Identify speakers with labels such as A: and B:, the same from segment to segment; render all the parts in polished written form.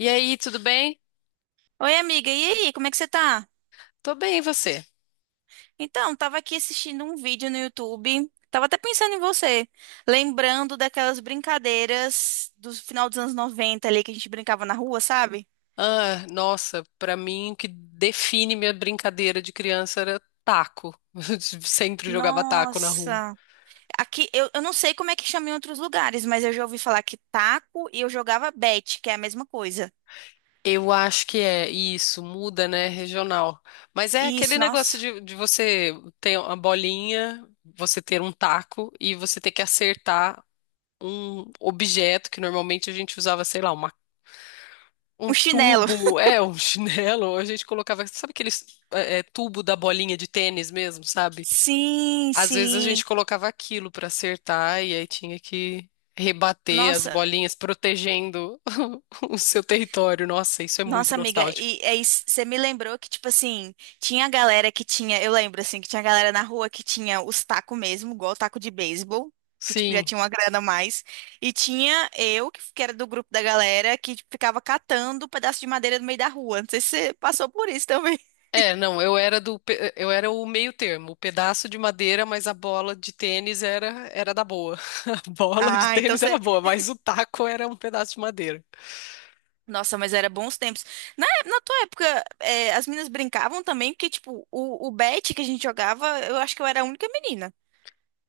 A: E aí, tudo bem?
B: Oi, amiga, e aí, como é que você tá?
A: Tô bem, e você?
B: Então, tava aqui assistindo um vídeo no YouTube, tava até pensando em você, lembrando daquelas brincadeiras do final dos anos 90 ali que a gente brincava na rua, sabe?
A: Ah, nossa, pra mim o que define minha brincadeira de criança era taco. Eu sempre jogava taco na rua.
B: Nossa, aqui eu não sei como é que chama em outros lugares, mas eu já ouvi falar que taco e eu jogava bete, que é a mesma coisa.
A: Eu acho que é isso, muda, né, regional. Mas é
B: Isso,
A: aquele negócio
B: nossa,
A: de você ter uma bolinha, você ter um taco e você ter que acertar um objeto que normalmente a gente usava, sei lá, uma, um
B: um chinelo.
A: tubo, é, um chinelo, a gente colocava, sabe aquele tubo da bolinha de tênis mesmo, sabe?
B: Sim,
A: Às vezes a
B: sim.
A: gente colocava aquilo para acertar e aí tinha que rebater as
B: Nossa.
A: bolinhas protegendo o seu território. Nossa, isso é muito
B: Nossa, amiga,
A: nostálgico.
B: e aí você me lembrou que, tipo assim, tinha galera que tinha, eu lembro, assim, que tinha galera na rua que tinha os tacos mesmo, igual taco de beisebol, que, tipo, já
A: Sim.
B: tinha uma grana a mais, e tinha eu, que era do grupo da galera, que tipo, ficava catando pedaço de madeira no meio da rua, não sei se você passou por isso também.
A: É, não, eu era o meio termo, o pedaço de madeira, mas a bola de tênis era era da boa. A bola de
B: Ah, então
A: tênis era
B: você...
A: boa, mas o taco era um pedaço de madeira.
B: Nossa, mas era bons tempos. Na tua época, é, as meninas brincavam também, porque, tipo, o bet que a gente jogava, eu acho que eu era a única menina.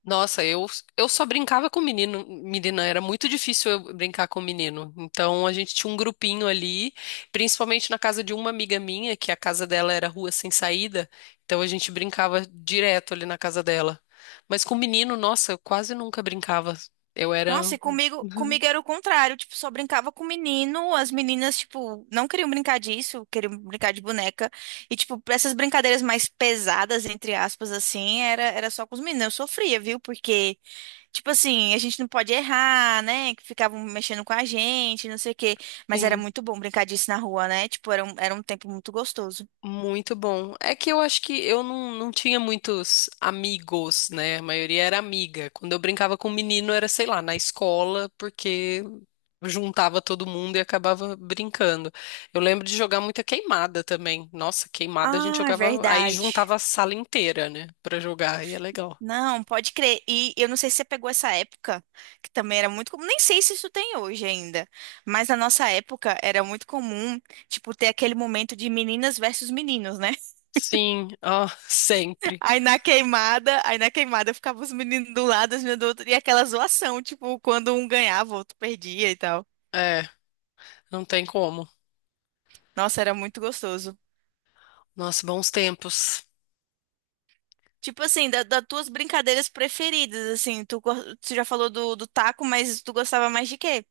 A: Nossa, eu só brincava com menino, menina, era muito difícil eu brincar com menino. Então a gente tinha um grupinho ali, principalmente na casa de uma amiga minha, que a casa dela era rua sem saída, então a gente brincava direto ali na casa dela. Mas com menino, nossa, eu quase nunca brincava. Eu era.
B: Nossa, e comigo era o contrário, tipo, só brincava com menino, as meninas, tipo, não queriam brincar disso, queriam brincar de boneca, e, tipo, pra essas brincadeiras mais pesadas, entre aspas, assim, era só com os meninos, eu sofria, viu, porque, tipo assim, a gente não pode errar, né, que ficavam mexendo com a gente, não sei o quê, mas era
A: Sim.
B: muito bom brincar disso na rua, né, tipo, era um tempo muito gostoso.
A: Muito bom. É que eu acho que eu não, não tinha muitos amigos, né? A maioria era amiga. Quando eu brincava com um menino era, sei lá, na escola, porque juntava todo mundo e acabava brincando. Eu lembro de jogar muita queimada também. Nossa, queimada a gente
B: Ah, é
A: jogava, aí
B: verdade.
A: juntava a sala inteira, né, pra jogar, e é legal.
B: Não, pode crer. E eu não sei se você pegou essa época, que também era muito comum. Nem sei se isso tem hoje ainda, mas na nossa época era muito comum, tipo, ter aquele momento de meninas versus meninos, né?
A: Sim, ó, sempre.
B: Aí na queimada ficava os meninos do lado, as meninas do outro, e aquela zoação, tipo, quando um ganhava, o outro perdia e tal.
A: É, não tem como.
B: Nossa, era muito gostoso.
A: Nossa, bons tempos.
B: Tipo assim, da- das tuas brincadeiras preferidas, assim, tu, go- tu já falou do, do taco, mas tu gostava mais de quê?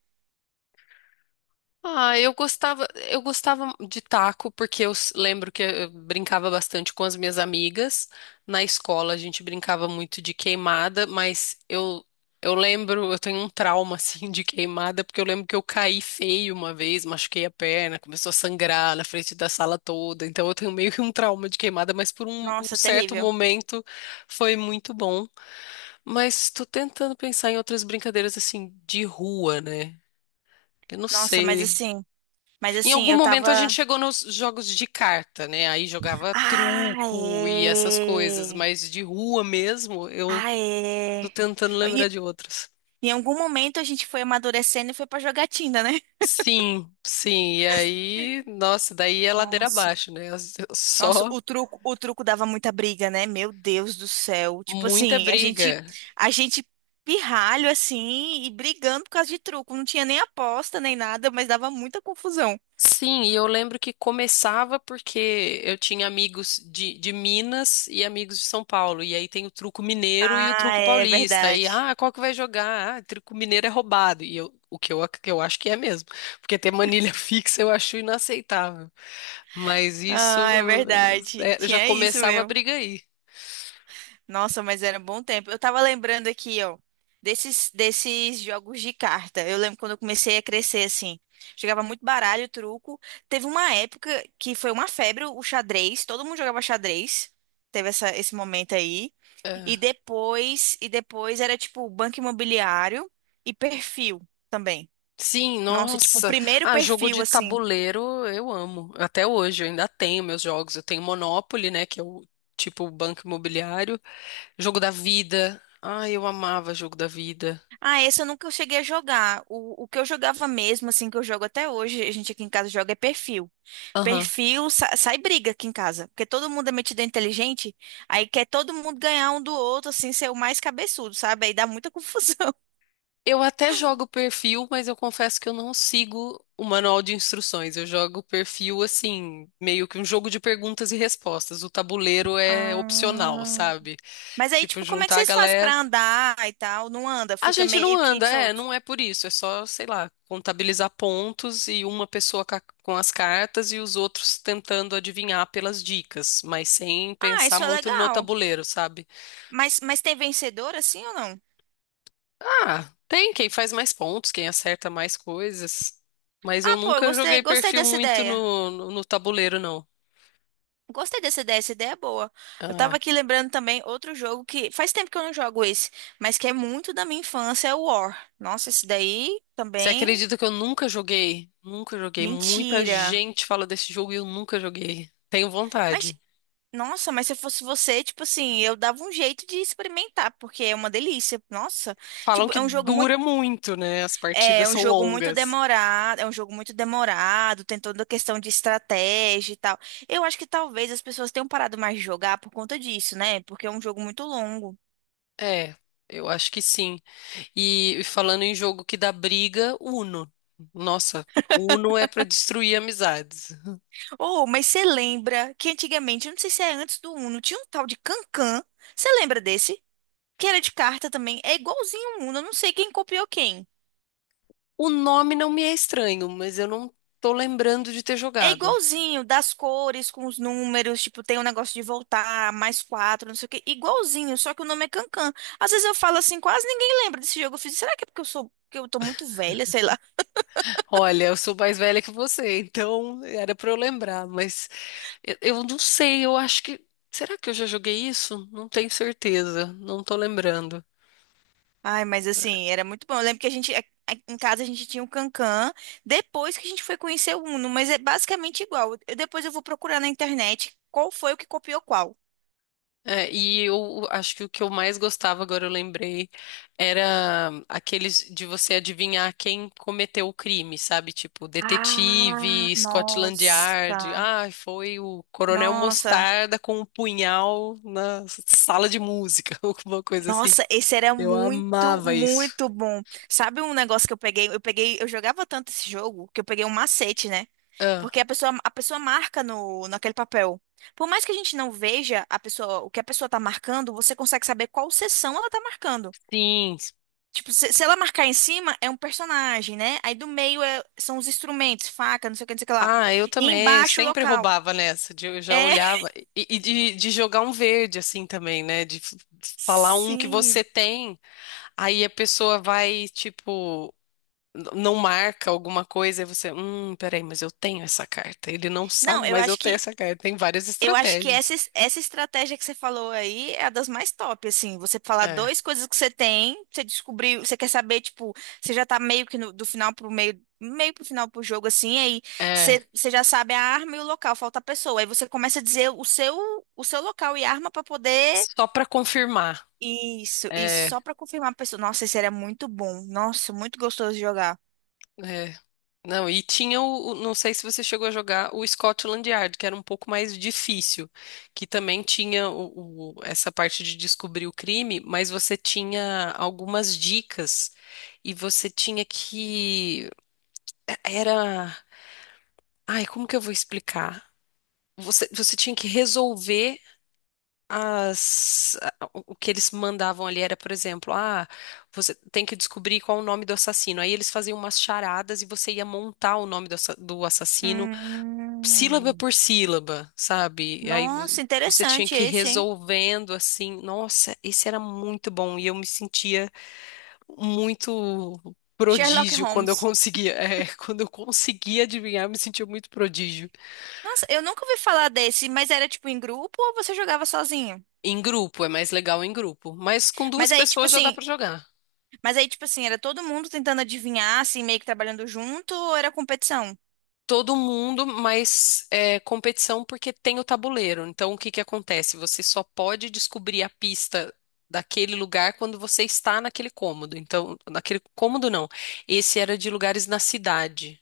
A: Ah, eu gostava de taco porque lembro que eu brincava bastante com as minhas amigas. Na escola a gente brincava muito de queimada, mas eu lembro, eu tenho um trauma assim de queimada porque eu lembro que eu caí feio uma vez, machuquei a perna, começou a sangrar na frente da sala toda. Então eu tenho meio que um trauma de queimada, mas por um
B: Nossa,
A: certo
B: terrível.
A: momento foi muito bom. Mas estou tentando pensar em outras brincadeiras assim de rua, né? Eu não
B: Nossa, mas
A: sei.
B: assim, mas
A: Em
B: assim,
A: algum
B: eu tava.
A: momento a gente chegou nos jogos de carta, né? Aí jogava
B: Ah,
A: truco e essas coisas,
B: é.
A: mas de rua mesmo, eu
B: Ah,
A: tô
B: é.
A: tentando lembrar
B: Em,
A: de outros.
B: em algum momento a gente foi amadurecendo e foi pra jogatina, né?
A: Sim, sim. E aí, nossa, daí é ladeira
B: Nossa.
A: abaixo, né?
B: Nossa,
A: Só
B: o truco dava muita briga, né? Meu Deus do céu. Tipo
A: muita
B: assim, a gente,
A: briga.
B: a gente pirralho assim e brigando por causa de truco. Não tinha nem aposta nem nada, mas dava muita confusão.
A: Sim, e eu lembro que começava porque eu tinha amigos de Minas e amigos de São Paulo. E aí tem o truco mineiro e o
B: Ah,
A: truco
B: é
A: paulista. E
B: verdade.
A: ah, qual que vai jogar? Ah, truco mineiro é roubado. E eu, o que eu, ac- que eu acho que é mesmo. Porque ter manilha fixa eu acho inaceitável. Mas isso
B: Ah, é verdade.
A: é, já
B: Tinha isso
A: começava a
B: mesmo.
A: briga aí.
B: Nossa, mas era um bom tempo. Eu tava lembrando aqui, ó, desses jogos de carta. Eu lembro quando eu comecei a crescer, assim. Jogava muito baralho, truco. Teve uma época que foi uma febre o xadrez. Todo mundo jogava xadrez. Teve essa, esse momento aí. E
A: É.
B: depois, e depois era tipo banco imobiliário e perfil também.
A: Sim,
B: Nossa, tipo, o
A: nossa.
B: primeiro
A: Ah, jogo
B: perfil,
A: de
B: assim.
A: tabuleiro eu amo. Até hoje, eu ainda tenho meus jogos. Eu tenho Monopoly, né? Que é o tipo banco imobiliário. Jogo da vida. Ah, eu amava jogo da vida.
B: Ah, esse eu nunca cheguei a jogar. O que eu jogava mesmo, assim, que eu jogo até hoje, a gente aqui em casa joga é perfil.
A: Aham.
B: Perfil, sa- sai briga aqui em casa, porque todo mundo é metido inteligente, aí quer todo mundo ganhar um do outro, assim, ser o mais cabeçudo, sabe? Aí dá muita confusão.
A: Eu até jogo perfil, mas eu confesso que eu não sigo o manual de instruções. Eu jogo perfil assim, meio que um jogo de perguntas e respostas. O tabuleiro é opcional,
B: Ah.
A: sabe?
B: Mas aí,
A: Tipo,
B: tipo, como é que
A: juntar a
B: vocês fazem
A: galera.
B: pra andar e tal? Não anda,
A: A
B: fica
A: gente não
B: meio que
A: anda, é,
B: solto.
A: não é por isso, é só, sei lá, contabilizar pontos e uma pessoa com as cartas e os outros tentando adivinhar pelas dicas, mas sem
B: Ah,
A: pensar
B: isso é
A: muito no
B: legal.
A: tabuleiro, sabe?
B: Mas tem vencedor assim ou não?
A: Ah, tem quem faz mais pontos, quem acerta mais coisas, mas
B: Ah,
A: eu
B: pô, eu
A: nunca
B: gostei,
A: joguei
B: gostei
A: perfil
B: dessa
A: muito
B: ideia.
A: no tabuleiro, não.
B: Gostei dessa ideia, essa ideia é boa. Eu
A: Ah,
B: tava
A: é.
B: aqui lembrando também outro jogo que faz tempo que eu não jogo esse, mas que é muito da minha infância, é o War. Nossa, esse daí
A: Você
B: também.
A: acredita que eu nunca joguei? Nunca joguei. Muita
B: Mentira.
A: gente fala desse jogo e eu nunca joguei. Tenho
B: Mas,
A: vontade.
B: nossa, mas se eu fosse você, tipo assim, eu dava um jeito de experimentar, porque é uma delícia. Nossa,
A: Falam
B: tipo,
A: que
B: é um jogo muito,
A: dura muito, né? As partidas
B: é um
A: são
B: jogo muito
A: longas.
B: demorado, é um jogo muito demorado, tem toda a questão de estratégia e tal. Eu acho que talvez as pessoas tenham parado mais de jogar por conta disso, né? Porque é um jogo muito longo.
A: É, eu acho que sim. E falando em jogo que dá briga, Uno. Nossa, Uno é pra destruir amizades.
B: Oh, mas você lembra que antigamente, eu não sei se é antes do Uno, tinha um tal de Cancan. Você lembra desse? Que era de carta também. É igualzinho o Uno, eu não sei quem copiou quem.
A: O nome não me é estranho, mas eu não tô lembrando de ter
B: É
A: jogado.
B: igualzinho, das cores, com os números, tipo, tem um negócio de voltar, mais quatro, não sei o quê. Igualzinho, só que o nome é Cancan. Às vezes eu falo assim, quase ninguém lembra desse jogo. Eu fiz, será que é porque eu sou, que eu tô muito velha, sei lá.
A: Olha, eu sou mais velha que você, então era pra eu lembrar, mas eu não sei, eu acho que. Será que eu já joguei isso? Não tenho certeza, não tô lembrando.
B: Ai, mas assim, era muito bom. Eu lembro que a gente, a- em casa a gente tinha o Cancan, depois que a gente foi conhecer o Uno, mas é basicamente igual. Eu- depois eu vou procurar na internet qual foi o que copiou qual.
A: É, e eu acho que o que eu mais gostava, agora eu lembrei, era aqueles de você adivinhar quem cometeu o crime, sabe? Tipo,
B: Ah,
A: detetive, Scotland Yard.
B: nossa,
A: Ah, foi o Coronel
B: nossa.
A: Mostarda com um punhal na sala de música, alguma coisa assim.
B: Nossa, esse era
A: Eu
B: muito,
A: amava isso.
B: muito bom. Sabe um negócio que eu peguei? Eu peguei, eu jogava tanto esse jogo que eu peguei um macete, né? Porque
A: Ah,
B: a pessoa marca no, naquele papel. Por mais que a gente não veja a pessoa, o que a pessoa tá marcando, você consegue saber qual seção ela tá marcando.
A: sim.
B: Tipo, se ela marcar em cima, é um personagem, né? Aí do meio é- são os instrumentos, faca, não sei o que, não sei o que lá.
A: Ah, eu
B: E
A: também.
B: embaixo, o
A: Sempre
B: local.
A: roubava nessa. Eu já
B: É,
A: olhava. E, de jogar um verde, assim também, né? Falar um que você
B: sim.
A: tem. Aí a pessoa vai, tipo, não marca alguma coisa e você, peraí, mas eu tenho essa carta. Ele não
B: Não,
A: sabe,
B: eu
A: mas eu
B: acho
A: tenho
B: que
A: essa carta. Tem várias
B: Eu acho que
A: estratégias.
B: essa, es- essa estratégia que você falou aí é a das mais top, assim. Você falar
A: É,
B: duas coisas que você tem, você descobriu, você quer saber, tipo, você já tá meio que no- do final pro meio, meio pro final pro jogo, assim, aí
A: é.
B: você já sabe a arma e o local, falta a pessoa. Aí você começa a dizer o seu local e arma pra poder.
A: Só pra confirmar.
B: Isso,
A: É,
B: só pra confirmar a pessoa. Nossa, esse era muito bom. Nossa, muito gostoso de jogar.
A: é. Não, e tinha não sei se você chegou a jogar o Scotland Yard, que era um pouco mais difícil, que também tinha essa parte de descobrir o crime, mas você tinha algumas dicas e você tinha que era. Ai, como que eu vou explicar? Você tinha que resolver o que eles mandavam ali era, por exemplo, ah, você tem que descobrir qual é o nome do assassino. Aí eles faziam umas charadas e você ia montar o nome do, do assassino sílaba
B: Hum,
A: por sílaba, sabe? E aí
B: nossa,
A: você tinha
B: interessante
A: que ir
B: esse, hein?
A: resolvendo assim. Nossa, esse era muito bom e eu me sentia muito
B: Sherlock
A: prodígio quando eu
B: Holmes.
A: conseguia, é, quando eu conseguia adivinhar, eu me sentia muito prodígio.
B: Nossa, eu nunca ouvi falar desse, mas era tipo em grupo ou você jogava sozinho?
A: Em grupo, é mais legal em grupo. Mas com duas
B: Mas aí, tipo
A: pessoas já dá
B: assim,
A: pra jogar.
B: mas aí, tipo assim, era todo mundo tentando adivinhar, assim, meio que trabalhando junto, ou era competição?
A: Todo mundo, mas é, competição porque tem o tabuleiro. Então, o que que acontece? Você só pode descobrir a pista daquele lugar quando você está naquele cômodo. Então, naquele cômodo não. Esse era de lugares na cidade.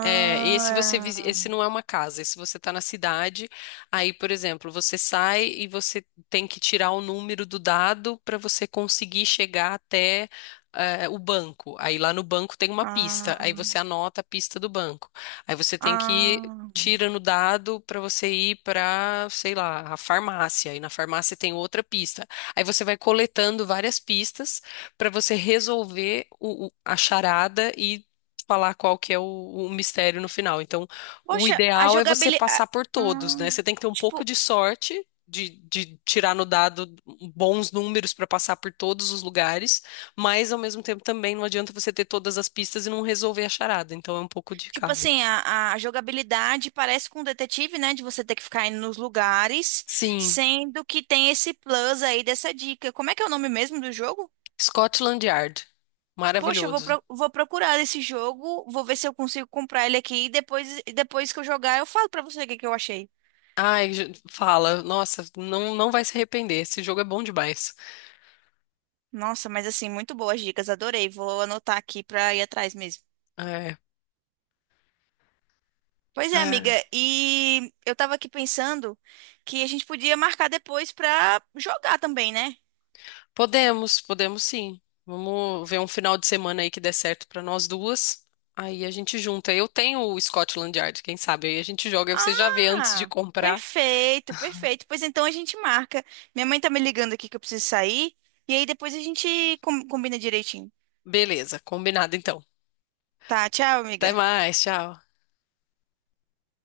A: É, esse não é uma casa, esse você está na cidade, aí, por exemplo, você sai e você tem que tirar o número do dado para você conseguir chegar até eh, o banco. Aí lá no banco tem uma pista,
B: ah,
A: aí você anota a pista do banco. Aí você tem que ir
B: ah.
A: tira no dado para você ir para, sei lá, a farmácia, e na farmácia tem outra pista. Aí você vai coletando várias pistas para você resolver a charada falar qual que é o mistério no final. Então, o
B: Poxa, a
A: ideal é você passar
B: jogabilidade.
A: por todos, né? Você tem que ter um pouco
B: tipo,
A: de sorte de tirar no dado bons números para passar por todos os lugares, mas ao mesmo tempo também não adianta você ter todas as pistas e não resolver a charada. Então, é um pouco de
B: tipo
A: cada.
B: assim, a jogabilidade parece com o detetive, né? De você ter que ficar indo nos lugares,
A: Sim,
B: sendo que tem esse plus aí dessa dica. Como é que é o nome mesmo do jogo?
A: Scotland Yard.
B: Poxa, eu vou,
A: Maravilhoso.
B: pro- vou procurar esse jogo, vou ver se eu consigo comprar ele aqui e depois que eu jogar eu falo pra você o que que eu achei.
A: Ai, fala. Nossa, não vai se arrepender. Esse jogo é bom demais.
B: Nossa, mas assim, muito boas dicas, adorei. Vou anotar aqui pra ir atrás mesmo.
A: É.
B: Pois é, amiga,
A: É.
B: e eu tava aqui pensando que a gente podia marcar depois pra jogar também, né?
A: Podemos, podemos sim. Vamos ver um final de semana aí que dê certo pra nós duas. Aí a gente junta. Eu tenho o Scotland Yard, quem sabe? Aí a gente joga, aí você já vê antes de
B: Ah,
A: comprar.
B: perfeito, perfeito. Pois então a gente marca. Minha mãe tá me ligando aqui que eu preciso sair e aí depois a gente com- combina direitinho.
A: Beleza, combinado então.
B: Tá, tchau,
A: Até
B: amiga.
A: mais, tchau.